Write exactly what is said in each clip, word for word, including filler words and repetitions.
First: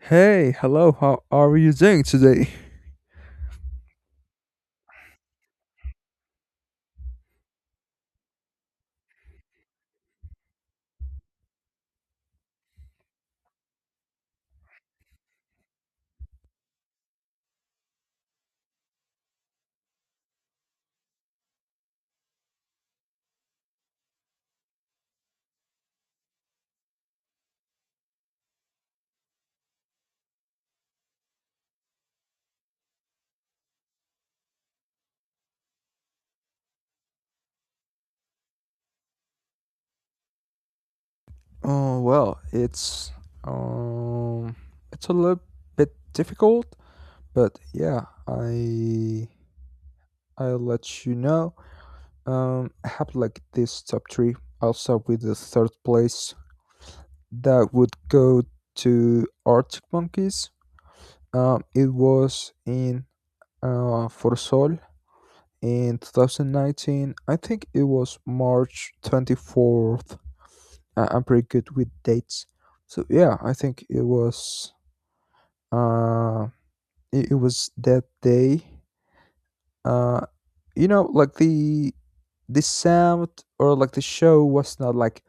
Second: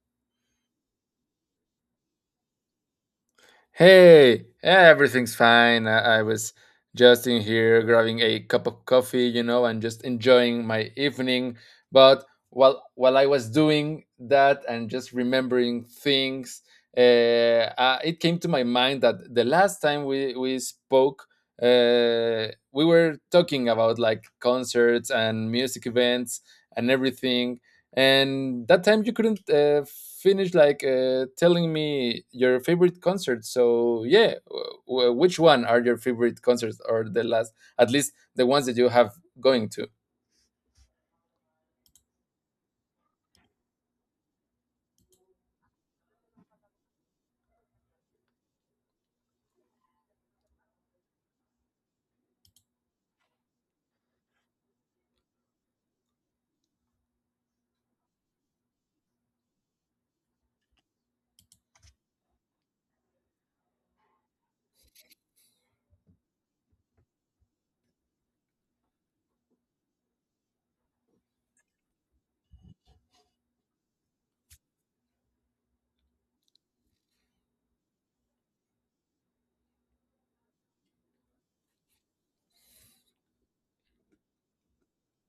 Hey, hello. How are you doing today? Hey, yeah, everything's fine. I, I was just in here grabbing a cup of coffee, you know, and just enjoying my evening. But while while I was doing that and just remembering things, uh, uh, it came to my mind that the last time we we spoke, uh, we were talking about like concerts and music events and everything, and that time you couldn't uh, finish like uh, telling me your favorite concert. So yeah, w- w- which one are your favorite concerts, or the last, at least the ones that you have going to. Oh, well, it's um it's a little bit difficult, but yeah, I I'll let you know. Um I have like this top three. I'll start with the third place that would go to Arctic Monkeys. Um it was in uh For Sol in twenty nineteen. I think it was March twenty-fourth. I- I'm pretty good with dates. So yeah, I think it was uh it, it was that day. Uh you know, like the the sound, or like the show was not like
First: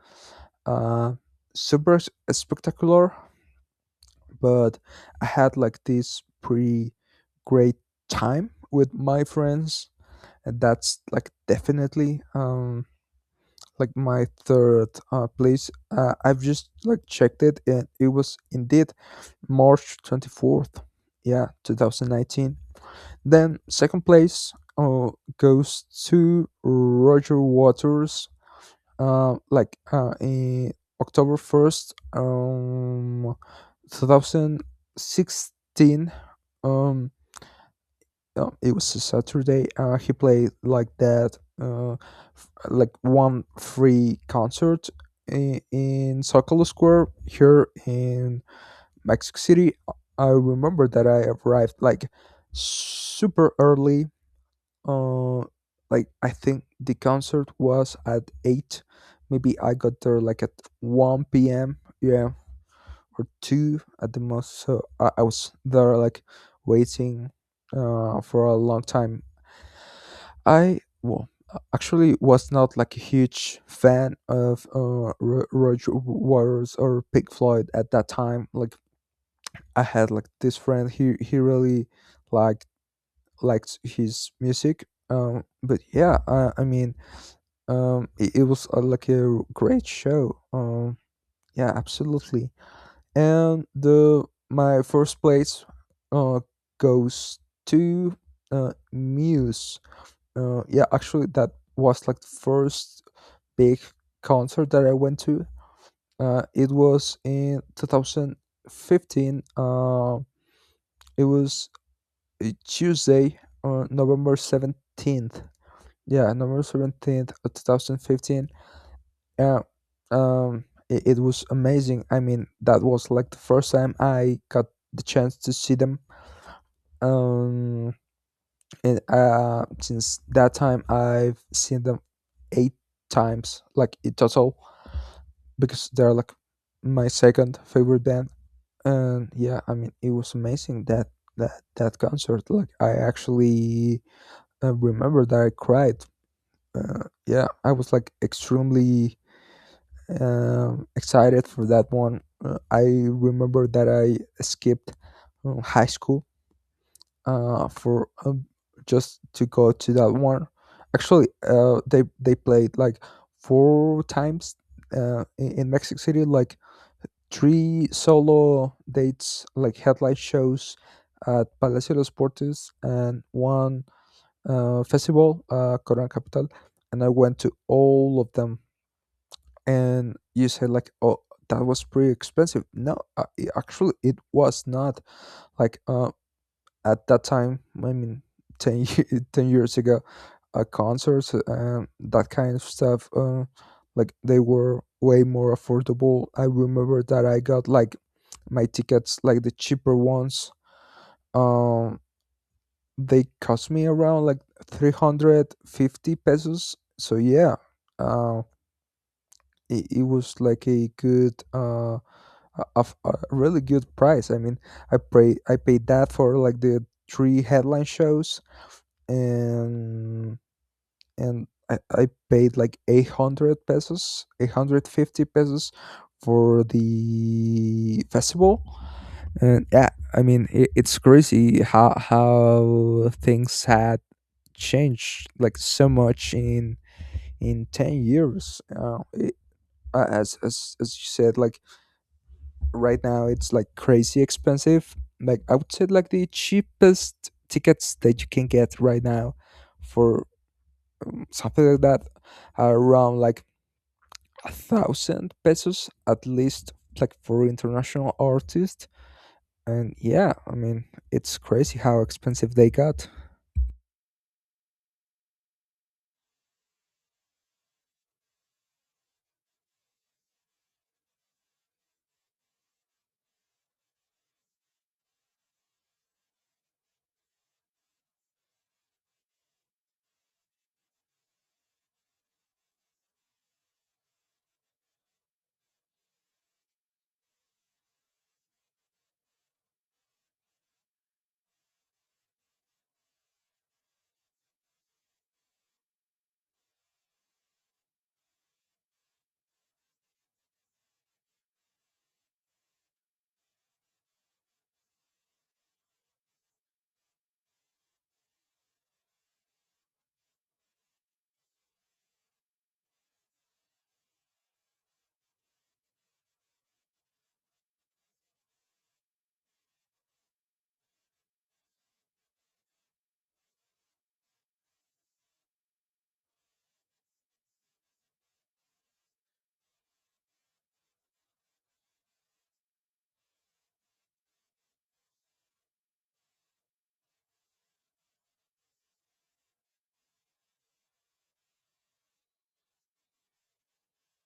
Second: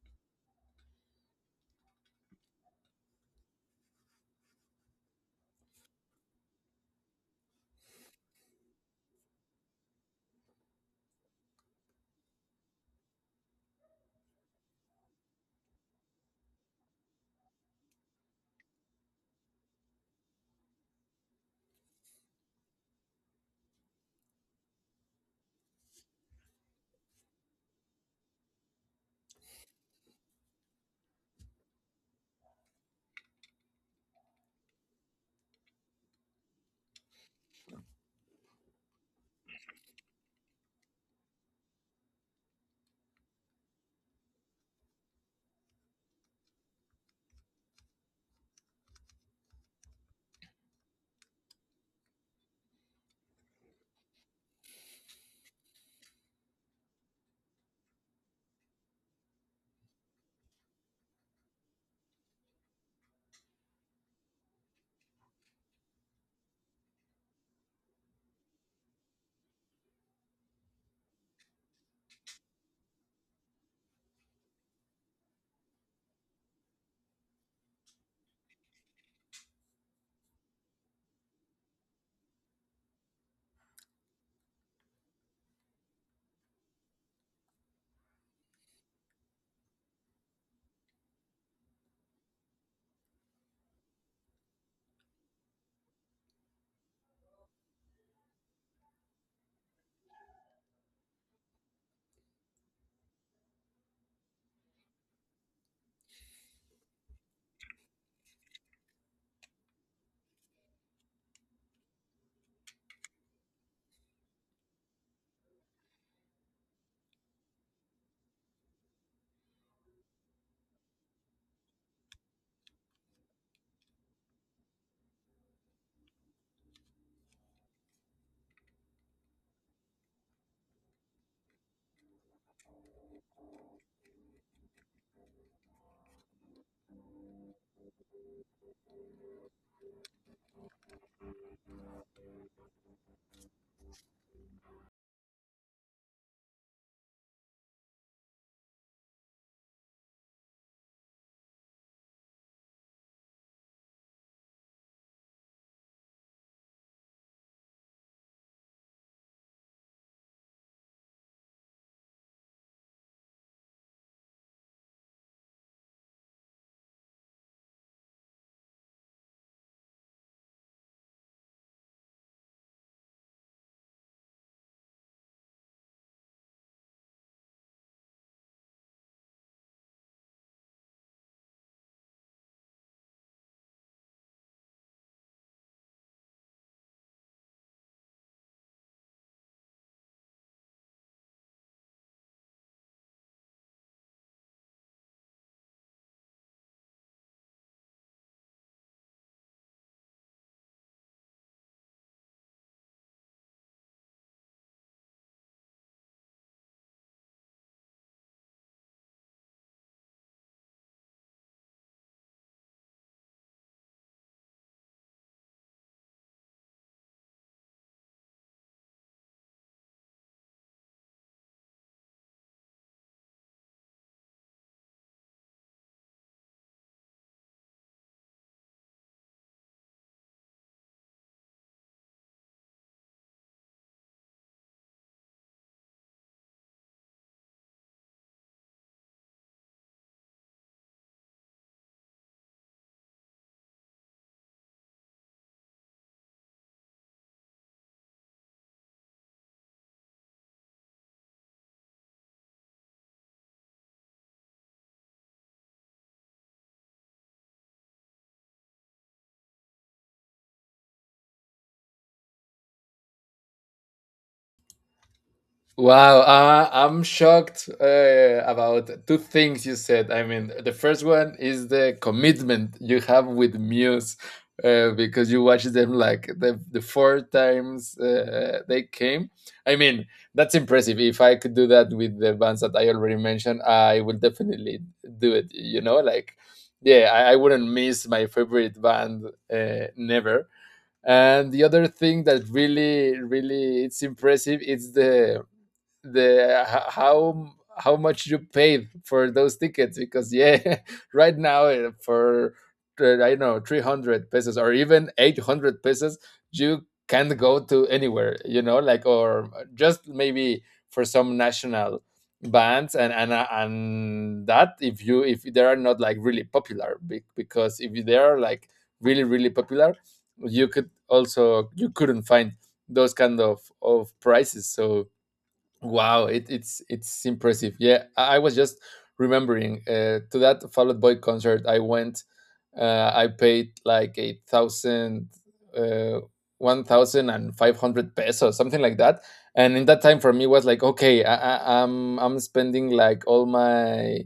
uh super s- spectacular, but I had like this pretty great time with my friends, and that's like definitely, um like my third, uh, place. Uh, I've just like checked it, and it was indeed March twenty-fourth, yeah, two thousand nineteen. Then second place, uh, goes to Roger Waters, uh, like uh, in October first, um, twenty sixteen. Um, no, it was a Saturday. Uh, he played like that, uh, f- like one free concert in, in Zocalo Square here in Mexico City. I remember that I arrived like super early. Uh, like I think the concert was at eight. Maybe I got there like at one p m. Yeah, or two at the most. So I, I was there like waiting, uh, for a long time. I well, a- actually was not like a huge fan of uh, Ro- Roger Waters or Pink Floyd at that time. Like I had like this friend, he he really liked liked his music. Um, but yeah, uh, I mean, um, it, it was, uh, like a great show. Um, yeah, absolutely. And the my first place uh goes to uh Muse. Uh, yeah, actually, that was like the first big concert that I went to. Uh, it was in twenty fifteen. Uh, it was a Tuesday, uh, November seventeenth. Yeah, November seventeenth, twenty fifteen. Yeah, um, it, it was amazing. I mean, that was like the first time I got the chance to see them. Um, and uh, since that time I've seen them eight times, like in total, because they're like my second favorite band. And yeah, I mean, it was amazing, that that that concert. Like, I actually, uh, remember that I cried. Uh, yeah, I was like extremely, um, excited for that one. Uh, I remember that I skipped, um, high school uh for um, just to go to that one. Actually, uh they they played like four times uh in, in Mexico City, like three solo dates, like headlight shows at Palacio de los Deportes, and one uh festival, uh Corona Capital, and I went to all of them. And you said like, oh, that was pretty expensive. No, uh, it- actually it was not like, uh at that time, I mean, ten, ye- ten years ago, uh, concerts and that kind of stuff, uh, like they were way more affordable. I remember that I got like my tickets, like the cheaper ones, um they cost me around like three hundred fifty pesos. So yeah, uh, it, it was like a good, uh a, of- a really good price. I mean, i pay I paid that for like the three headline shows. And and I, I paid like eight hundred pesos, eight hundred fifty pesos for the festival. And yeah, I mean, it, it's crazy how how things had changed like so much in in ten years. Uh, it, uh, as, as as you said, like right now it's like crazy expensive. Like I would say, like the cheapest tickets that you can get right now for something like that, around like a thousand pesos at least, like for international artists. And yeah, I mean, it's crazy how expensive they got. Wow, uh, I'm shocked uh, about two things you said. I mean, the first one is the commitment you have with Muse, uh, because you watched them like the, the four times uh, they came. I mean, that's impressive. If I could do that with the bands that I already mentioned, I will definitely do it. You know, like, yeah, I, I wouldn't miss my favorite band, uh, never. And the other thing that really, really it's impressive is the the how how much you paid for those tickets, because yeah, right now uh, for, uh, I don't know, three hundred pesos or even eight hundred pesos you can't go to anywhere, you know like or just maybe for some national bands, and and uh, and that, if you if they are not like really popular, be- because if they are like really really popular, you could also you couldn't find those kind of of prices. So wow, it, it's it's impressive. Yeah, I, I was just remembering uh, to that Fall Out Boy concert I went. Uh, I paid like eight thousand, uh, one thousand and five hundred pesos, something like that. And in that time, for me, was like, okay, I, I, I'm I'm spending like all my,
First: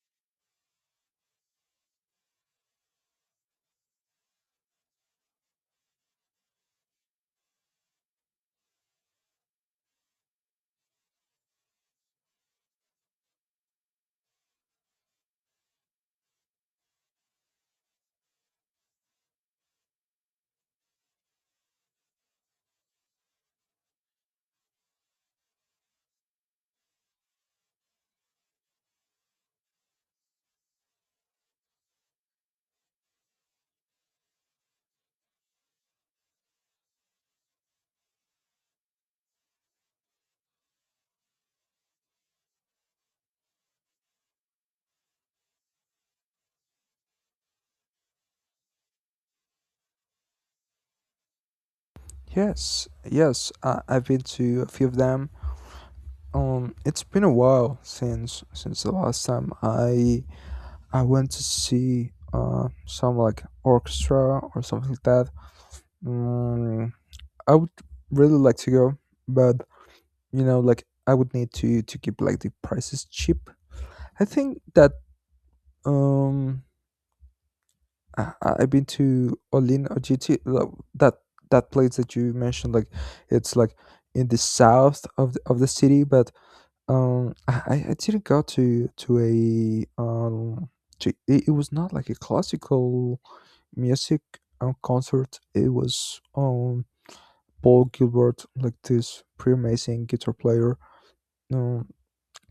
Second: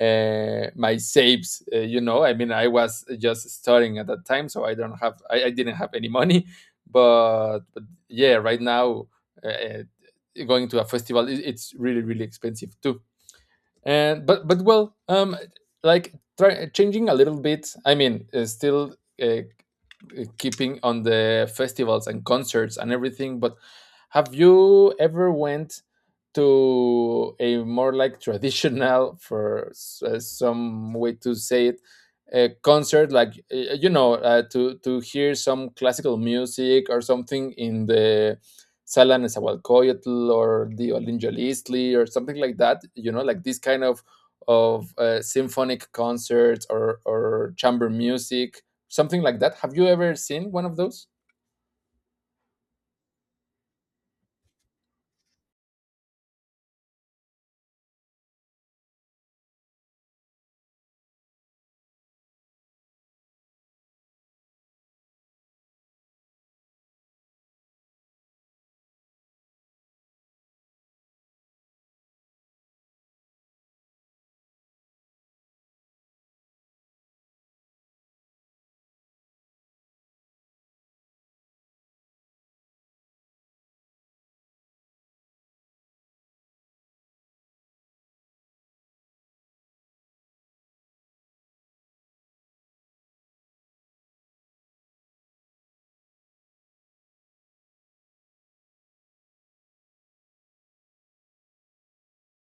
uh, my saves. Uh, you know, I mean, I was just starting at that time, so I don't have, I, I didn't have any money. But, but yeah, right now, Uh, going to a festival it's really really expensive too. And but but well, um like, try, changing a little bit. I mean, uh, still, uh, uh, keeping on the festivals and concerts and everything, but have you ever went to a more like traditional, for s- uh, some way to say it, a concert like, uh, you know uh, to to hear some classical music or something, in the Salan Nezahualcóyotl or the Olinjolistli or something like that. You know, like this kind of of uh, symphonic concerts or or chamber music, something like that. Have you ever seen one of those? Yes, yes I i've been to a few of them. Um it's been a while since since the last time i i went to see, uh some like orchestra or something like that. mm, I would really like to go, but you know like I would need to to keep like the prices cheap. I think that, um I, I- I've been to Olin Ojiti, lo- that that place that you mentioned. Like, it's like in the south of the, of the city. But, um I, I I didn't go to to a, um to, it, it was not like a classical music, um, concert. It was, um Paul Gilbert, like this pretty amazing guitar player. Um,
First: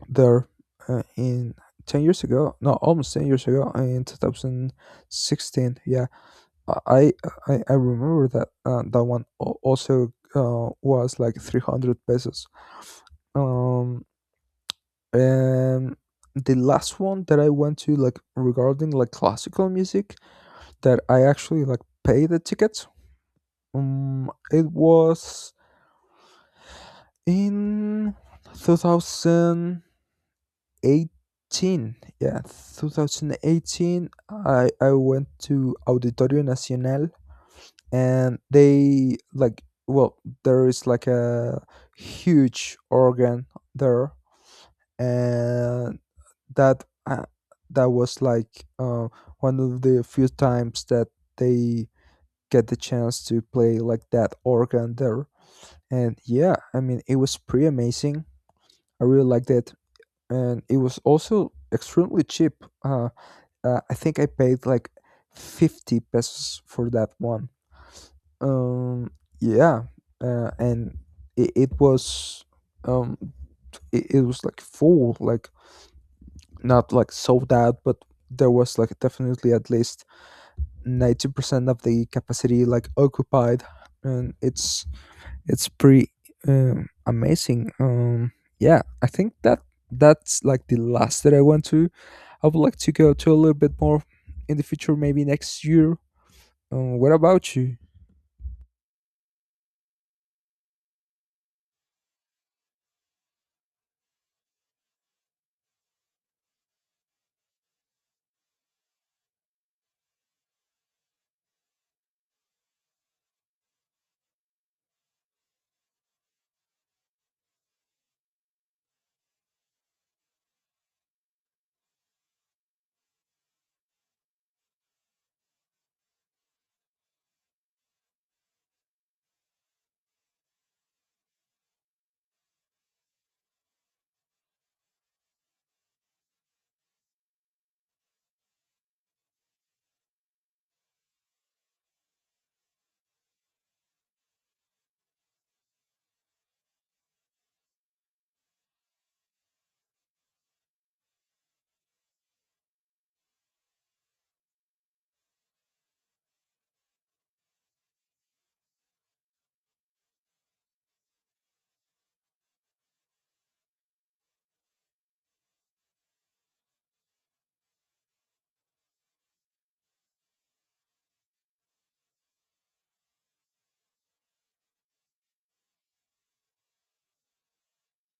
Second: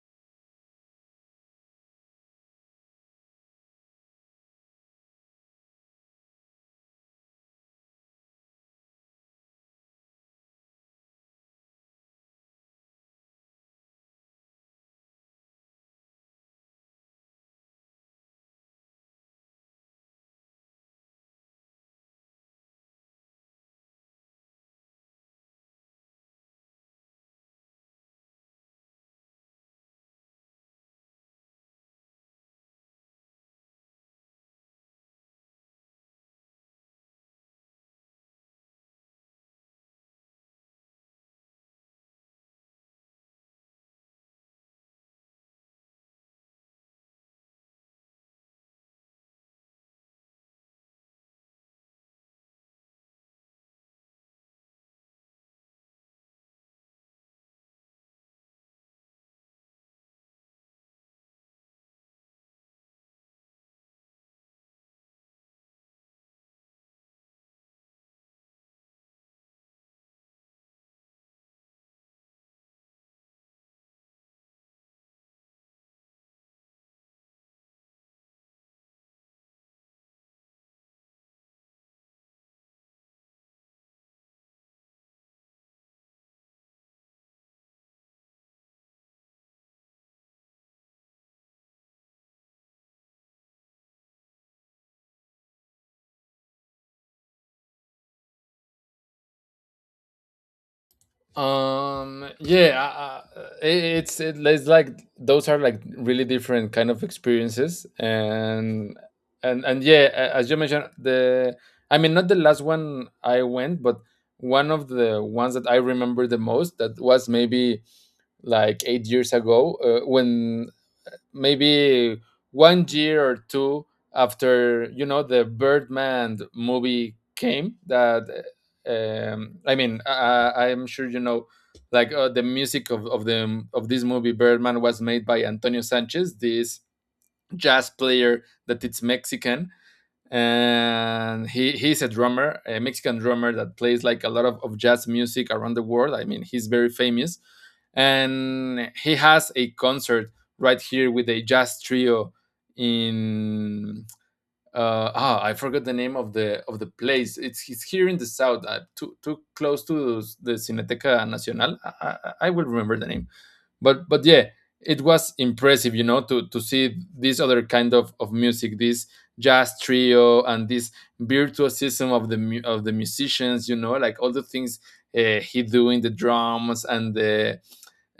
there, uh, in ten years ago, no, almost ten years ago, in two thousand sixteen. Yeah. i i, I remember that, uh, that one al- also, uh, was like three hundred pesos. um and the last one that I went to, like regarding like classical music, that I actually like paid the ticket, um it was in two thousand eighteen. Yeah, twenty eighteen. I i went to Auditorio Nacional, and they, like, well, there is like a huge organ there. And that, uh, that was like, uh, one of the few times that they get the chance to play like that organ there. And yeah, I mean, it was pretty amazing. I really liked it. And it was also extremely cheap. uh, Uh, I think I paid like fifty pesos for that one. Um, yeah, uh, and it, it was, um, it, it was like full, like not like sold out, but there was like definitely at least ninety percent of the capacity like occupied. And it's it's pretty, um, amazing. Um, yeah, I think that that's like the last that I went to. I would like to go to a little bit more in the future, maybe next year. Um, what about you? Um. Yeah. I, it, it's it, it's like, those are like really different kind of experiences, and and and yeah, a- as you mentioned, the I mean, not the last one I went, but one of the ones that I remember the most, that was maybe like eight years ago, uh, when maybe one year or two after, you know the Birdman movie came, that, uh, um, I mean, I, I'm sure you know, like uh, the music of, of the of this movie Birdman was made by Antonio Sanchez, this jazz player that it's Mexican. And he he's a drummer, a Mexican drummer that plays like a lot of, of jazz music around the world. I mean, he's very famous, and he has a concert right here with a jazz trio in, uh, ah I forgot the name of the, of the place. It's it's here in the south, uh, too too close to the Cineteca Nacional. I, I, I will remember the name, but but yeah, it was impressive, you know to to see this other kind of of music, this jazz trio, and this virtuosism of the mu- of the musicians, you know like all the things, uh, he do in the drums, and the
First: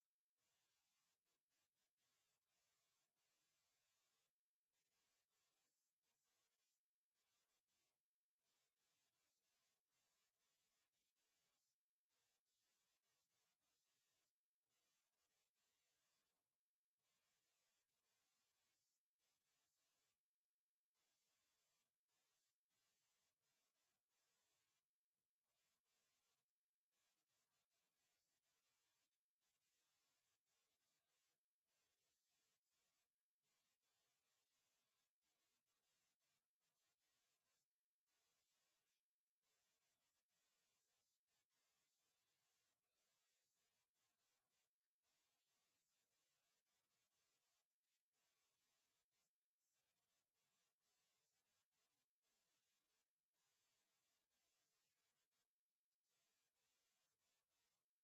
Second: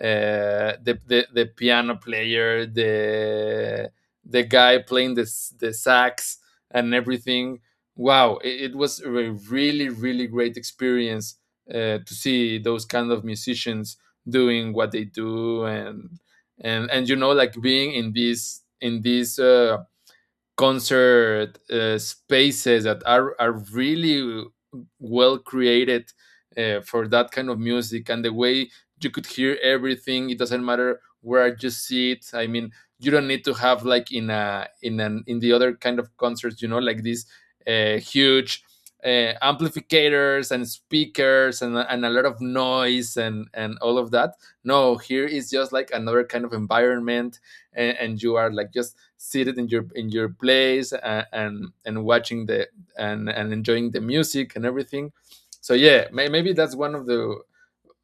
uh, the, the the piano player, the the guy playing the the sax and everything. Wow, it, it was a really really great experience, uh, to see those kind of musicians doing what they do, and and and you know like being in this in this, Uh, concert uh, spaces that are are really well created uh, for that kind of music, and the way you could hear everything, it doesn't matter where you sit. I mean, you don't need to have like, in a in an in the other kind of concerts, you know like these uh, huge uh, amplificators and speakers, and, and a lot of noise and and all of that. No, here is just like another kind of environment, and, and you are like just seated in your in your place, and and, and watching the and and enjoying the music and everything. So yeah, may, maybe that's one of the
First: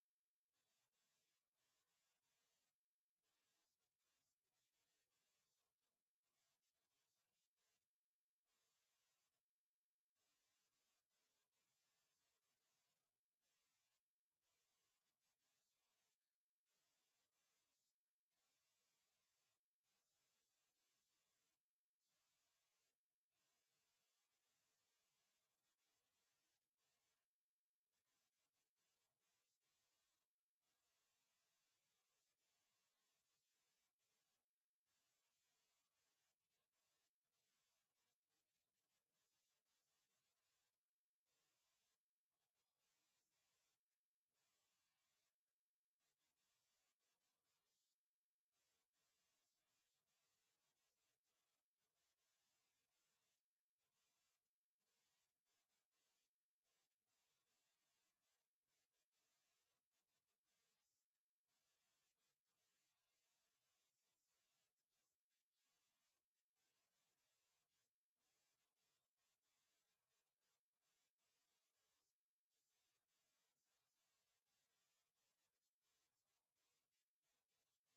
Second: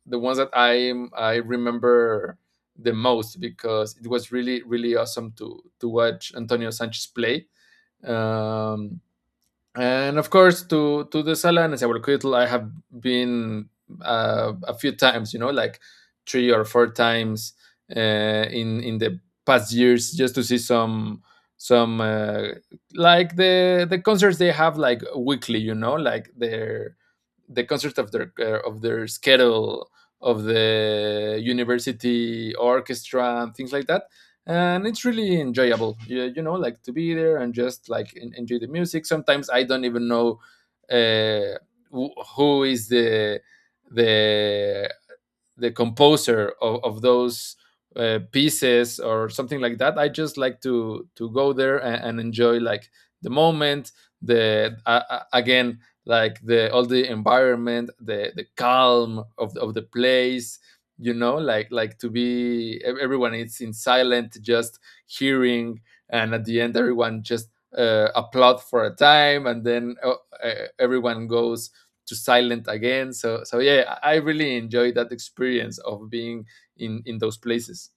the ones that I I remember the most, because it was really really awesome to to watch Antonio Sanchez play. Um, and of course, to to the Sala and Nezahualcóyotl, I have been, uh, a few times, you know, like three or four times, uh, in in the past years, just to see some some uh, like the the concerts they have like weekly, you know, like their the concert of their, uh, of their schedule, of the university orchestra and things like that. And it's really enjoyable, you, you know, like to be there and just like en- enjoy the music. Sometimes I don't even know, uh, wh- who is the the the composer of, of those uh, pieces, or something like that. I just like to to go there and, and enjoy like the moment, the uh, uh, again, like the, all the environment, the the calm of, of the place. You know, like, like to be, ev- everyone is in silent, just hearing, and at the end everyone just uh, applaud for a time, and then, uh, uh, everyone goes to silent again. So so yeah, I I really enjoyed that experience of being in in those places.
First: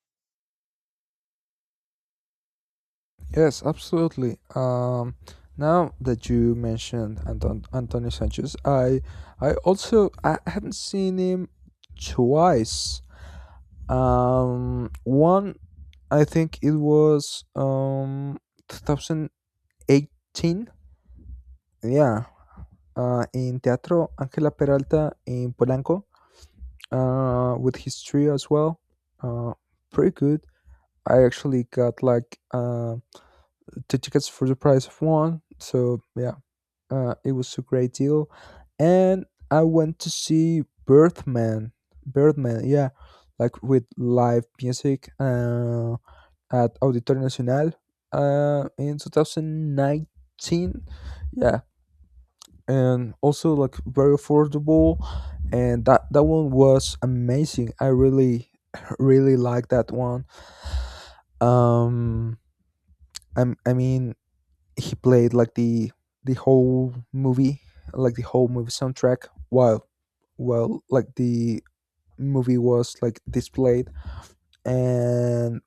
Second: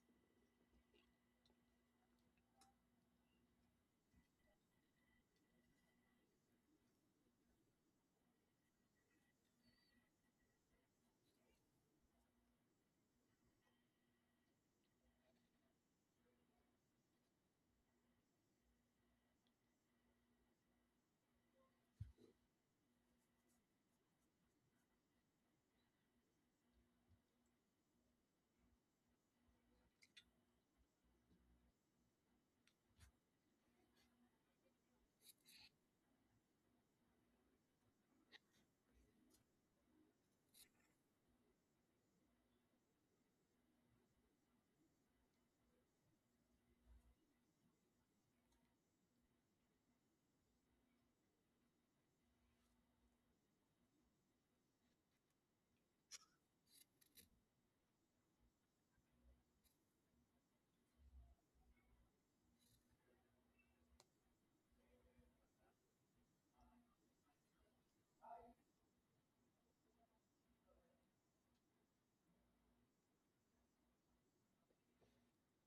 Yes, absolutely. Um, now that you mentioned Anton Antonio Sanchez, I I also I haven't seen him twice. Um, one, I think it was, um two thousand eighteen. Yeah, uh, in Teatro Angela Peralta in Polanco, uh, with his trio as well. Uh, Pretty good. I actually got like, uh, the tickets for the price of one. So yeah, uh, it was a great deal. And I went to see Birdman. Birdman, yeah, like with live music, uh, at Auditorio Nacional, uh, in twenty nineteen. Yeah, and also like very affordable, and that that one was amazing. I really, really like that one. Um, I'm, I mean, he played like the the whole movie, like the whole movie soundtrack, while while like the movie was like displayed. And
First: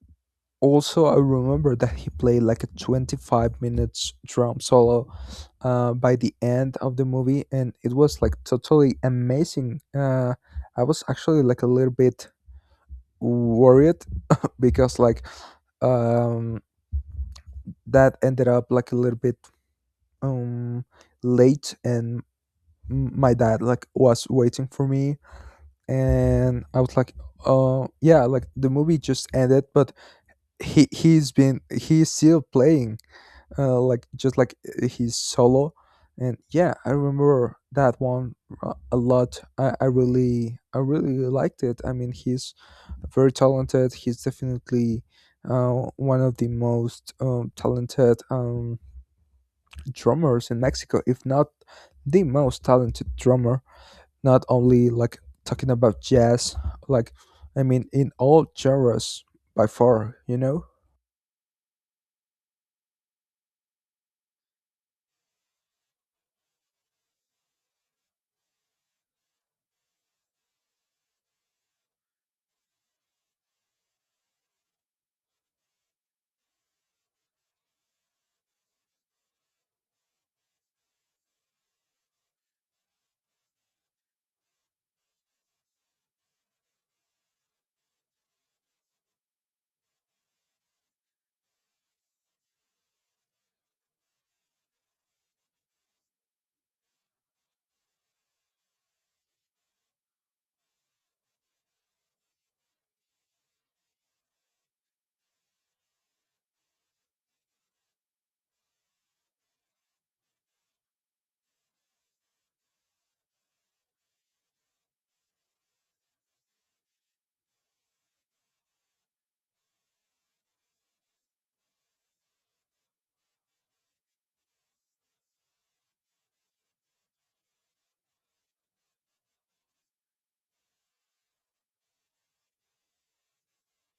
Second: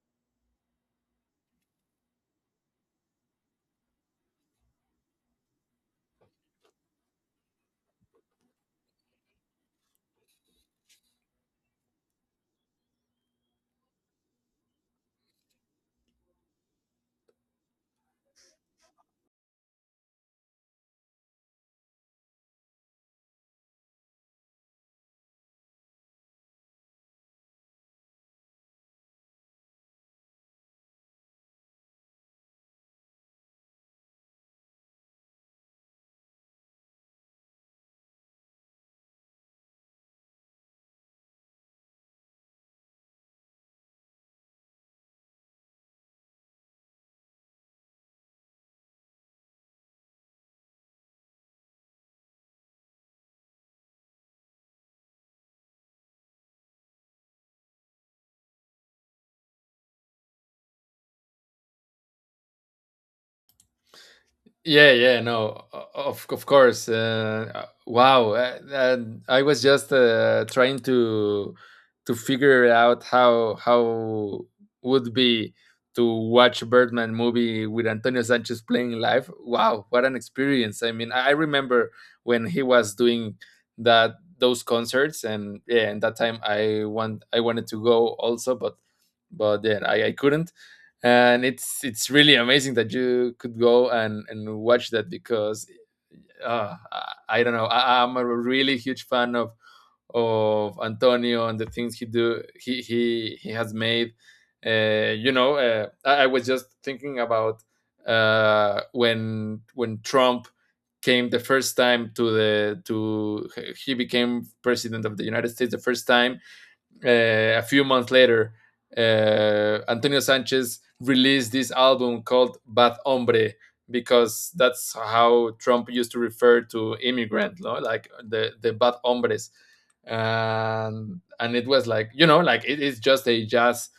also I remember that he played like a twenty-five minutes drum solo, uh, by the end of the movie, and it was like totally amazing. Uh, I was actually like a little bit worried because like, um that ended up like a little bit, um late, and m- my dad like was waiting for me, and I was like, uh yeah, like the movie just ended, but he he's been he's still playing, uh like just like, uh, he's solo. And yeah, I remember that one, uh, a lot. I, I really i really liked it. I mean, he's very talented. He's definitely, uh, one of the most, um, talented, um, drummers in Mexico, if not the most talented drummer, not only like talking about jazz, like I mean in all genres, by far, you know? Yeah, yeah, no, o- of of course. Uh, uh, wow, uh, and I was just uh, trying to to figure out how how would be to watch Birdman movie with Antonio Sanchez playing live. Wow, what an experience! I mean, I I remember when he was doing that those concerts, and yeah, and that time I want I wanted to go also, but but yeah, I, I couldn't. And it's it's really amazing that you could go and and watch that, because uh, I, I don't know, I, I'm a really huge fan of of Antonio, and the things he do he he he has made. Uh, you know, uh, I, I was just thinking about, uh, when when Trump came the first time to the, to he became president of the United States the first time, uh, a few months later, uh, Antonio Sanchez released this album called Bad Hombre, because that's how Trump used to refer to immigrant, no? Like the, the bad hombres. And, and it was like, you know, like, it is just a jazz,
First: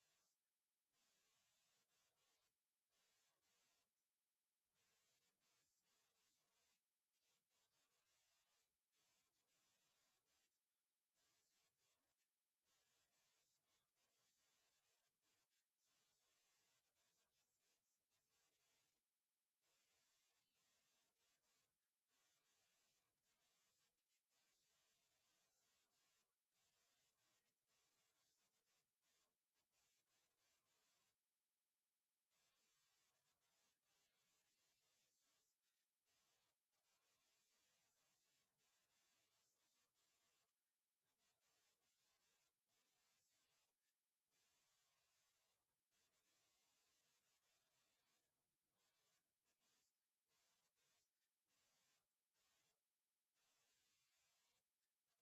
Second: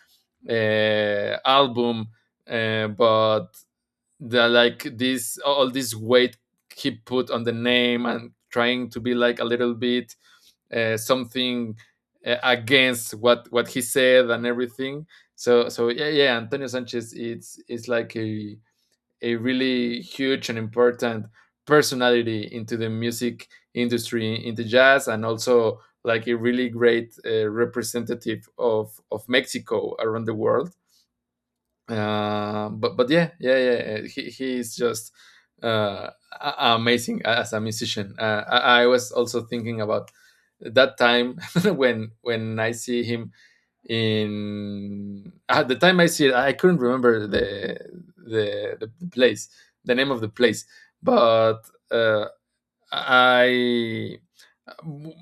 uh, album, uh, but the like this, all this weight he put on the name, and trying to be like a little bit, uh, something uh, against what what he said and everything. So so yeah, yeah, Antonio Sanchez, it's it's like a a really huge and important personality into the music industry, into jazz, and also like a really great, uh, representative of of Mexico around the world. Uh, but but yeah, yeah, yeah. Yeah. He he is just, uh, a- amazing as a musician. Uh, I, I was also thinking about that time when when I see him in at the time I see it, I couldn't remember the the the place, the name of the place, but uh, I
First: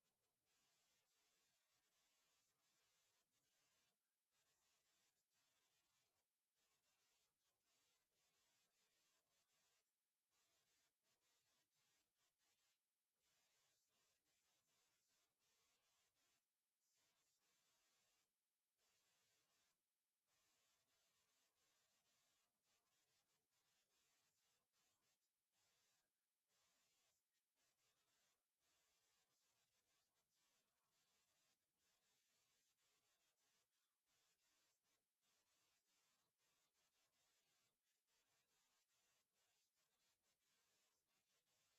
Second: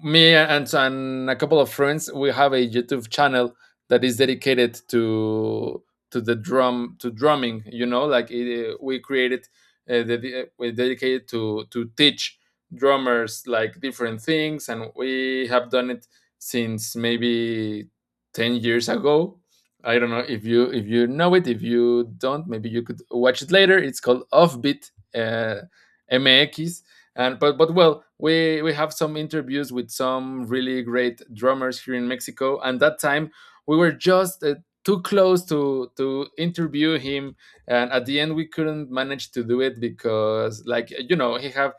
me and, and a couple of friends. We have a YouTube channel that is dedicated to to the drum to drumming, you know like it, eh, we created uh, the, we dedicated to to teach drummers like different things, and we have done it since maybe ten years ago. I don't know if you if you know it. If you don't, maybe you could watch it later. It's called Offbeat uh, M X. And but but well we we have some interviews with some really great drummers here in Mexico, and that time we were just uh, too close to to interview him, and at the end we couldn't manage to do it, because, like, you know, he have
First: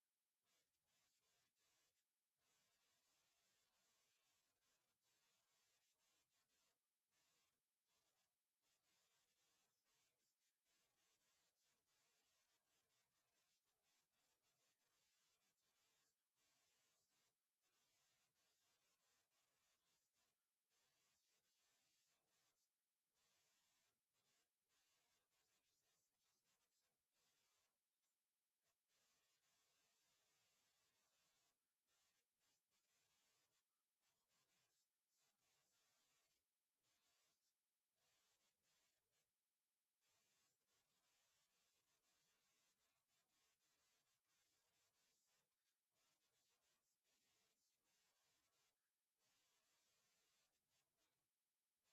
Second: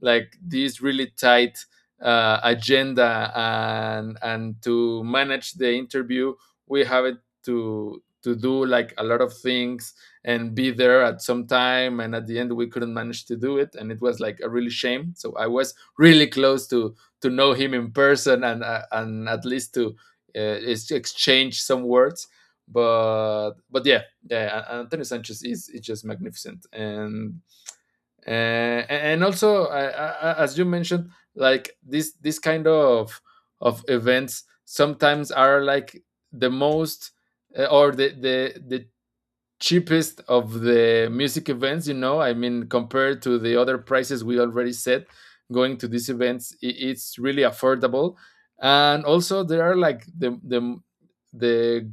like this really tight uh, agenda, and and to manage the interview we have it to to do like a lot of things and be there at some time. And at the end we couldn't manage to do it, and it was like a really shame. So I was really close to to know him in person and, uh, and at least to uh, exchange some words. But but yeah, yeah, A- antonio Sanchez is, is just magnificent. And uh, and also, I, as you mentioned, like, this this kind of of events sometimes are like the most, uh, or the the the cheapest of the music events, you know. I mean, compared to the other prices we already set, going to these events, i- it's really affordable. And also there are like the the the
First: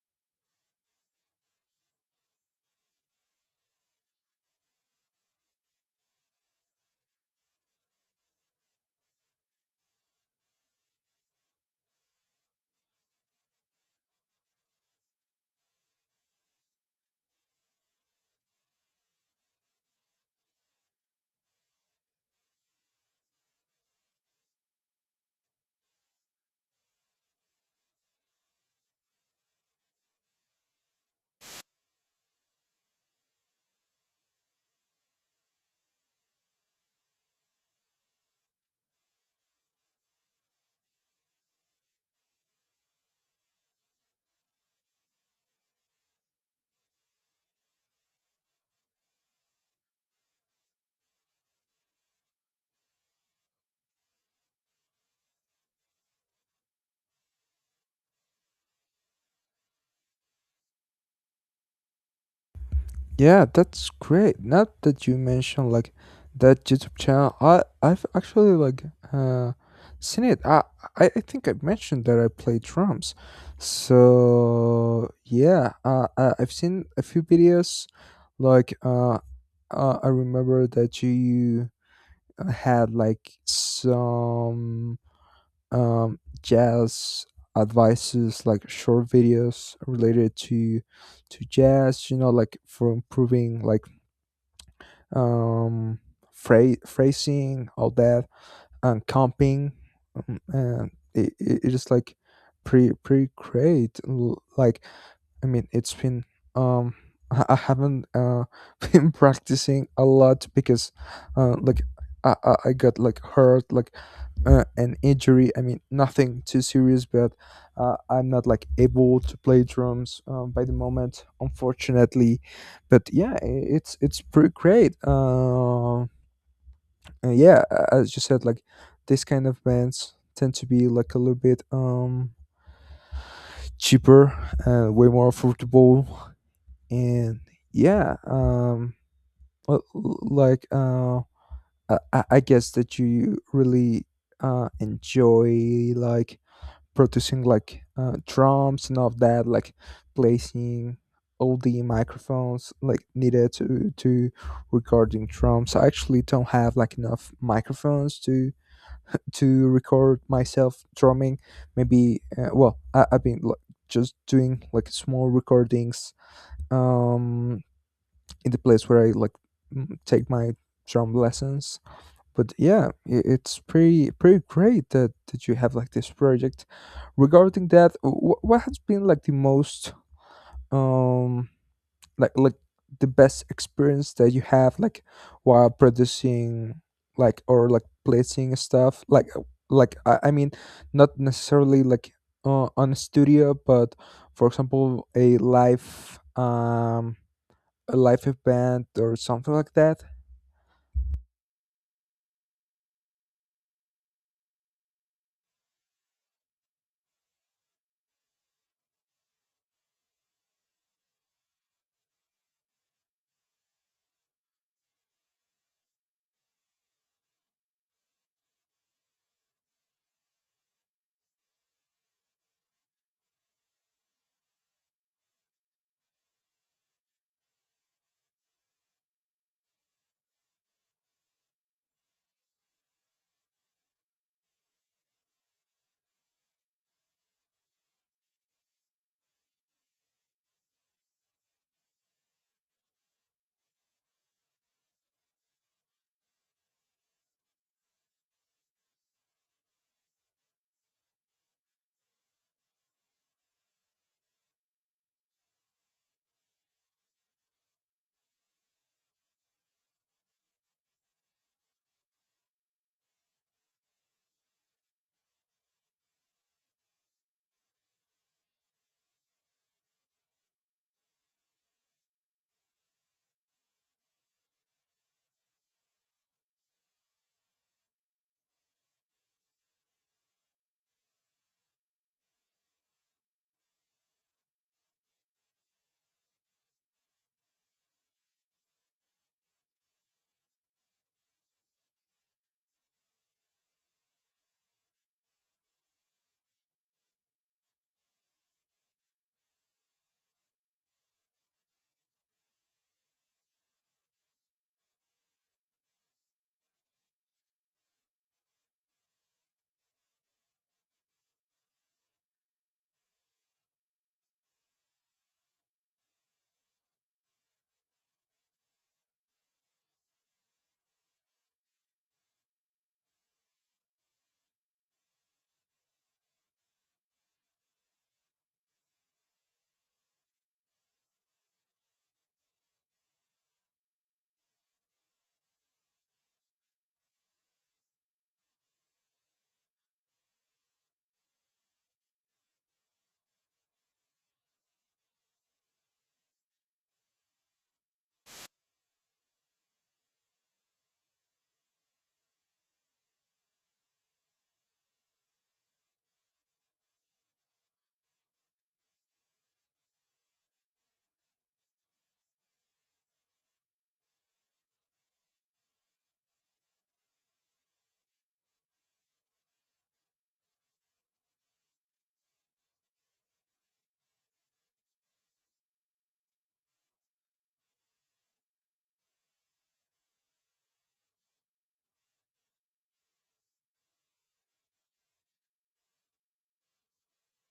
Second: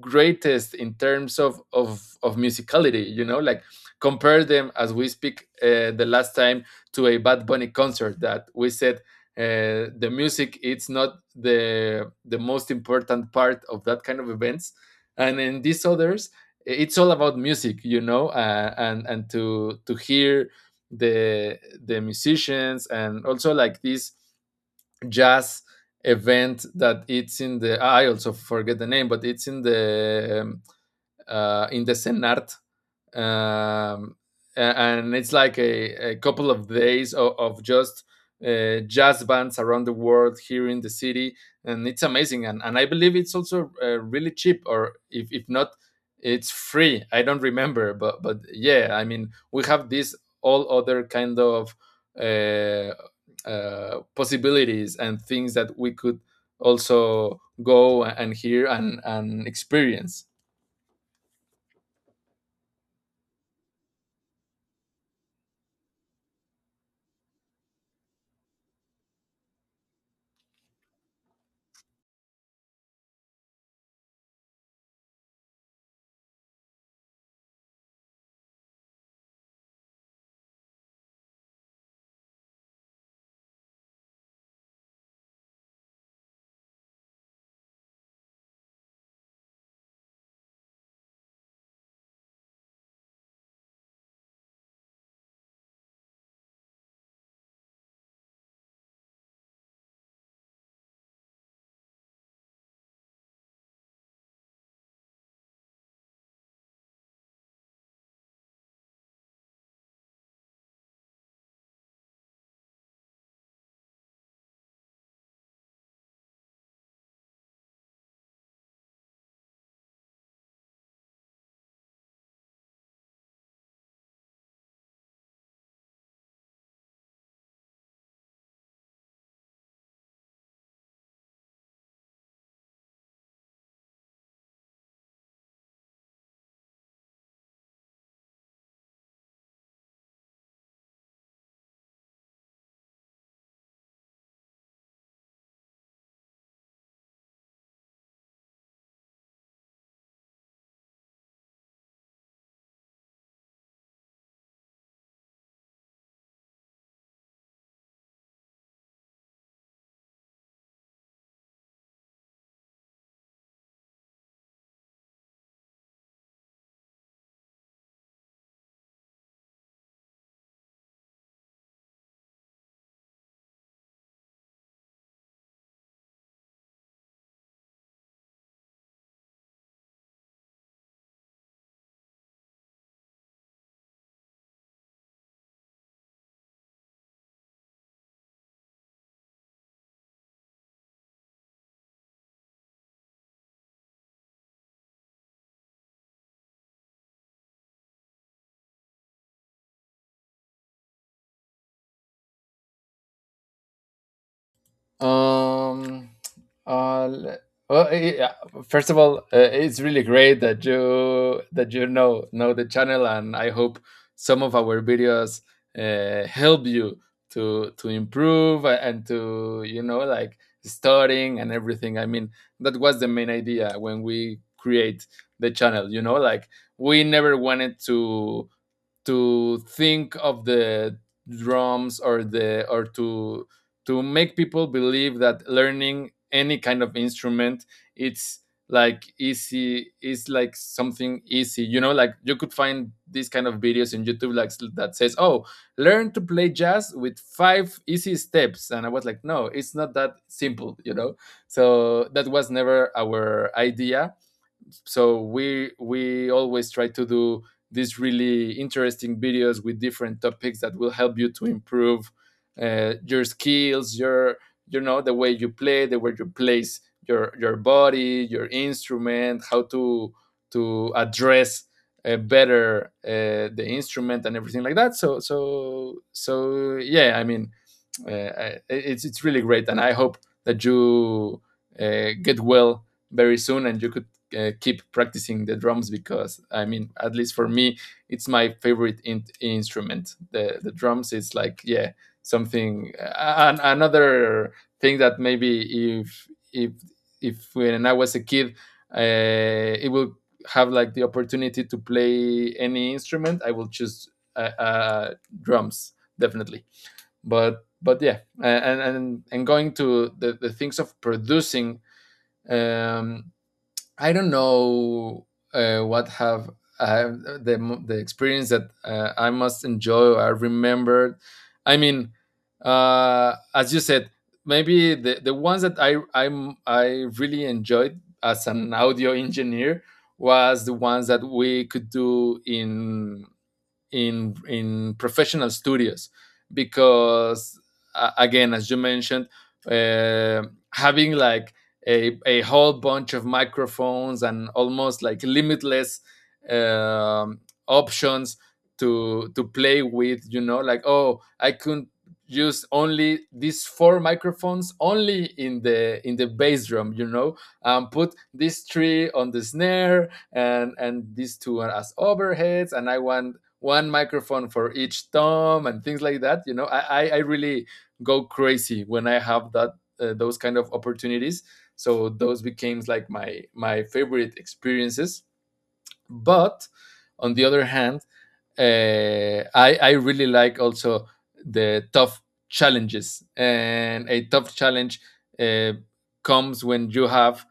greatest in terms of of of musicality, you know, like, compare them. As we speak, uh, the last time, to a Bad Bunny concert that we said, uh, the music, it's not the the most important part of that kind of events, and in these others, it's all about music, you know. uh, and and to to hear the the musicians. And also, like, this jazz event that it's in the — I also forget the name, but it's in the, um, uh, in the Senart, um, a- and it's like a, a couple of days of, of just uh, jazz bands around the world here in the city. And it's amazing, and, and I believe it's also uh, really cheap, or if, if not, it's free. I don't remember. But but yeah, I mean, we have this all other kind of uh, uh, possibilities and things that we could also go and hear and, and experience. Yeah, that's great. Not that you mentioned like that YouTube channel, I I've actually like, uh seen it. I I I think I mentioned that I play drums. So yeah, uh, I- I've seen a few videos. Like, uh, uh I remember that you had like some, um, jazz advices, like short videos related to to jazz. You know, like for improving, like, um phra- phrasing, all that, and comping. Um, and it, it it is like pretty, pretty great. L- like I mean, it's been, um i I haven't, uh been practicing a lot because, uh like, i i I got like hurt, like, uh, an injury. I mean, nothing too serious, but, uh, I'm not like able to play drums, um, by the moment, unfortunately. But yeah, i- it's it's pretty great. Uh, and yeah, a- as you said, like this kind of bands tend to be like a little bit, um cheaper and way more affordable. And yeah, um l- l- like, uh i, I I guess that you really, uh enjoy like producing, like, uh, drums and all of that, like placing all the microphones like needed to to recording drums. I actually don't have like enough microphones to to record myself drumming. Maybe, uh, well, I, I've been like just doing like small recordings, um in the place where I like, m- take my drum lessons. But yeah, i- it's pretty, pretty great that that you have like this project regarding that. Wh- what has been like the most, um like like the best experience that you have, like while producing, like, or like placing stuff like, uh, like, i, I mean, not necessarily like, uh, on a studio, but for example a live, um a live event or something like that? Um, uh, le- well, eh, yeah, first of all, uh, it's really great that you that you know know the channel, and I hope some of our videos uh, help you to to improve a- and to, you know, like, studying and everything. I mean, that was the main idea when we create the channel. You know, like, we never wanted to to think of the drums, or the or to to make people believe that learning any kind of instrument, it's like easy, it's like something easy. You know, like, you could find these kind of videos in YouTube, like, that says, oh, learn to play jazz with five easy steps, and I was like, no, it's not that simple, you know so that was never our idea. So we we always try to do these really interesting videos with different topics that will help you to improve uh, your skills, your you know the way you play, the way you place your your body, your instrument, how to to address uh, better uh, the instrument and everything like that. So so so yeah, I mean, uh, I, it's it's really great, and I hope that you uh, get well very soon, and you could uh, keep practicing the drums, because, I mean, at least for me, it's my favorite in- instrument. The the drums is like, yeah, something an- another thing that maybe if if if, when I was a kid, uh, it will have like the opportunity to play any instrument, I will choose uh, uh, drums, definitely. But but yeah, and and and going to the, the things of producing, um I don't know uh, what have uh, the the experience that uh, I must enjoy, I remembered. I mean, uh as you said, maybe the the ones that i i'm i really enjoyed as an audio engineer was the ones that we could do in in in professional studios, because, uh, again, as you mentioned, uh, having like a, a whole bunch of microphones and almost like limitless um, options to to play with. You know, like, oh, I could use only these four microphones, only in the in the bass drum, you know, um put these three on the snare, and and these two are as overheads, and I want one microphone for each thumb and things like that. You know, I I, really go crazy when I have that uh, those kind of opportunities. So those became like my my favorite experiences. But on the other hand, uh, I I really like also the tough challenges. And a tough challenge uh, comes when you have,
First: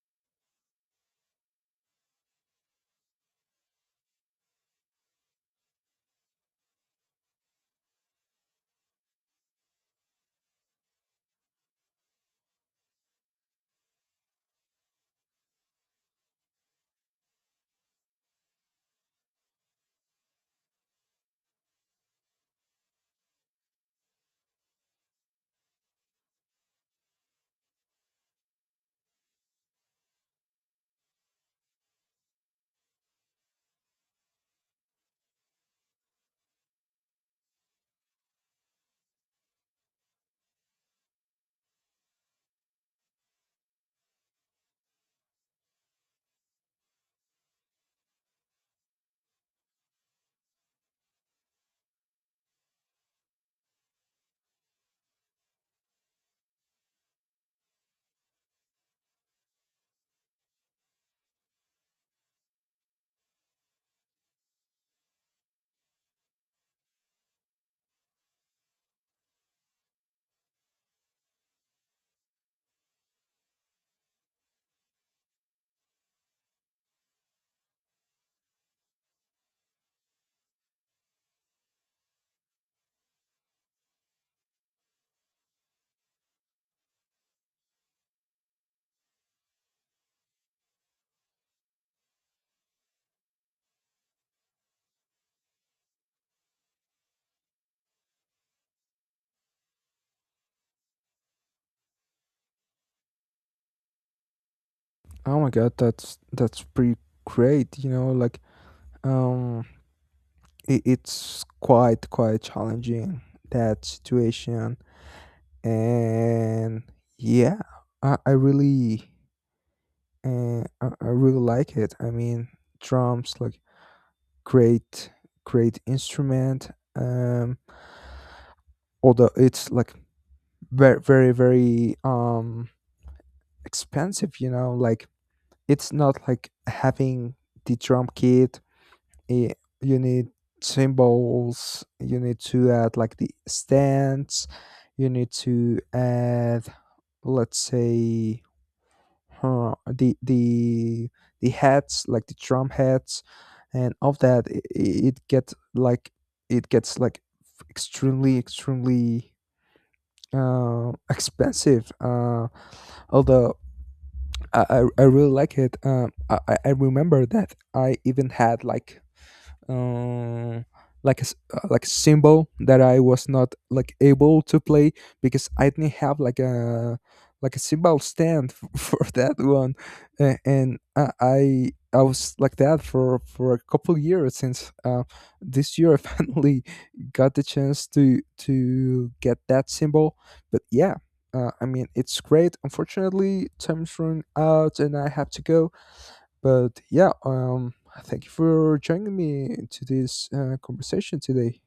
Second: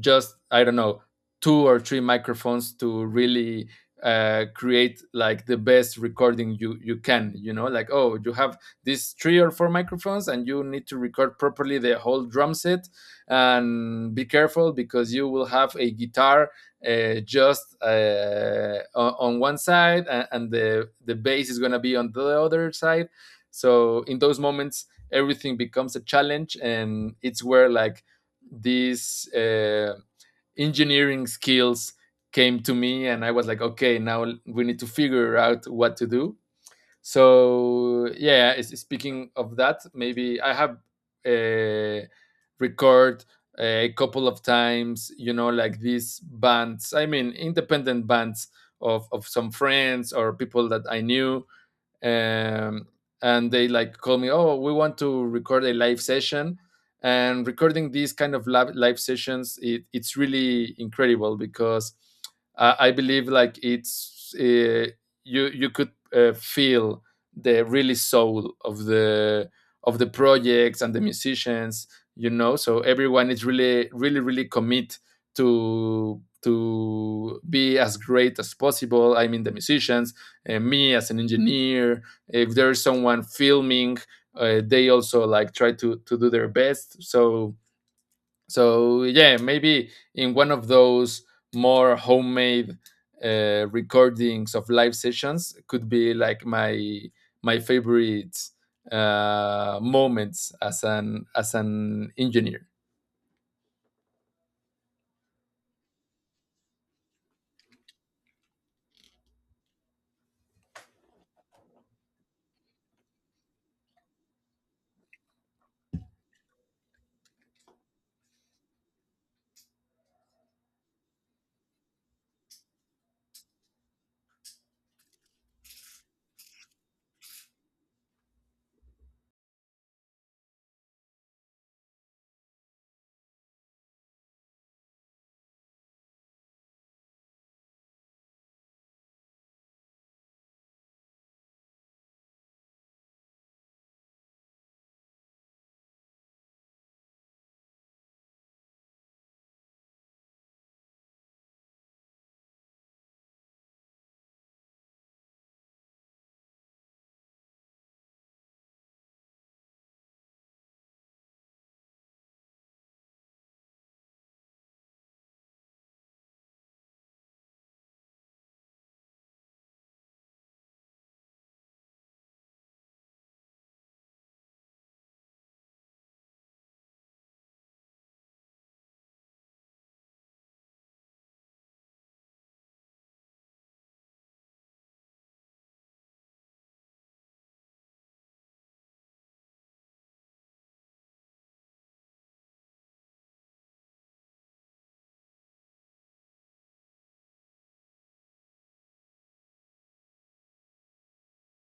just, I don't know, two or three microphones to really uh, create like the best recording you you can. You know, like, oh, you have these three or four microphones, and you need to record properly the whole drum set. And be careful, because you will have a guitar uh, just uh, on, one side, and, and the the bass is gonna be on the other side. So in those moments, everything becomes a challenge, and it's where like these uh, engineering skills came to me, and I was like, okay, now we need to figure out what to do. So, yeah, speaking of that, maybe I have uh, record, eh, a couple of times, you know, like, these bands, I mean, independent bands of, of some friends or people that I knew, um, and they like call me, oh, we want to record a live session. And recording these kind of live, live sessions, it, it's really incredible, because I, I believe like it's, uh, you you could uh, feel the really soul of the of the projects and the musicians, you know. So everyone is really really really commit to to be as great as possible. I mean, the musicians, uh, me as an engineer, if there's someone filming, uh, they also like try to to do their best. So so yeah, maybe in one of those more homemade uh, recordings of live sessions could be like my my favorite uh, moments as an as an engineer. Oh my god, that's that's pretty great. You know, like, Um, it, it's quite quite challenging, that situation. And yeah, I, I really uh, I, I really like it. I mean, drums, like, great great instrument. Um, Although it's like very, very, very, um expensive. You know, like it's not like having the drum kit. eh, you need symbols, you need to add like the stands, you need to add, let's say, huh, the the the hats, like the drum hats, and of that, it, it gets like, it gets like extremely, extremely uh, expensive. Uh, although I, I I really like it. um, I, I I remember that I even had like, uh, like a s- uh, like a symbol that I was not like able to play because I didn't have like a, like a symbol stand, f- for that one. Uh, and I I I was like that for for a couple years. Since, uh, this year I finally got the chance to to get that symbol. But yeah, uh, I mean it's great. Unfortunately, time's run out and I have to go, but yeah, um, thank you for joining me to this, uh, conversation today.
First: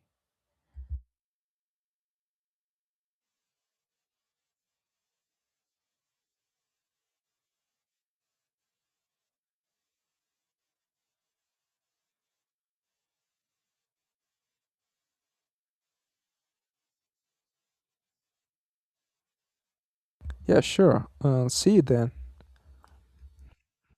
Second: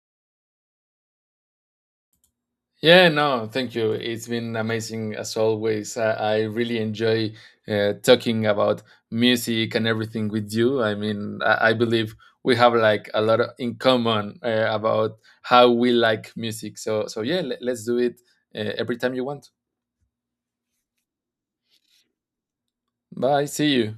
Yeah. No, thank you. It's been amazing as always. I, I really enjoy uh, talking about music and everything with you. I mean, I, I believe we have like a lot in common uh, about how we like music. So, so yeah, let, let's do it uh, every time you want. Yeah, sure. Uh, see you then. Bye. See you.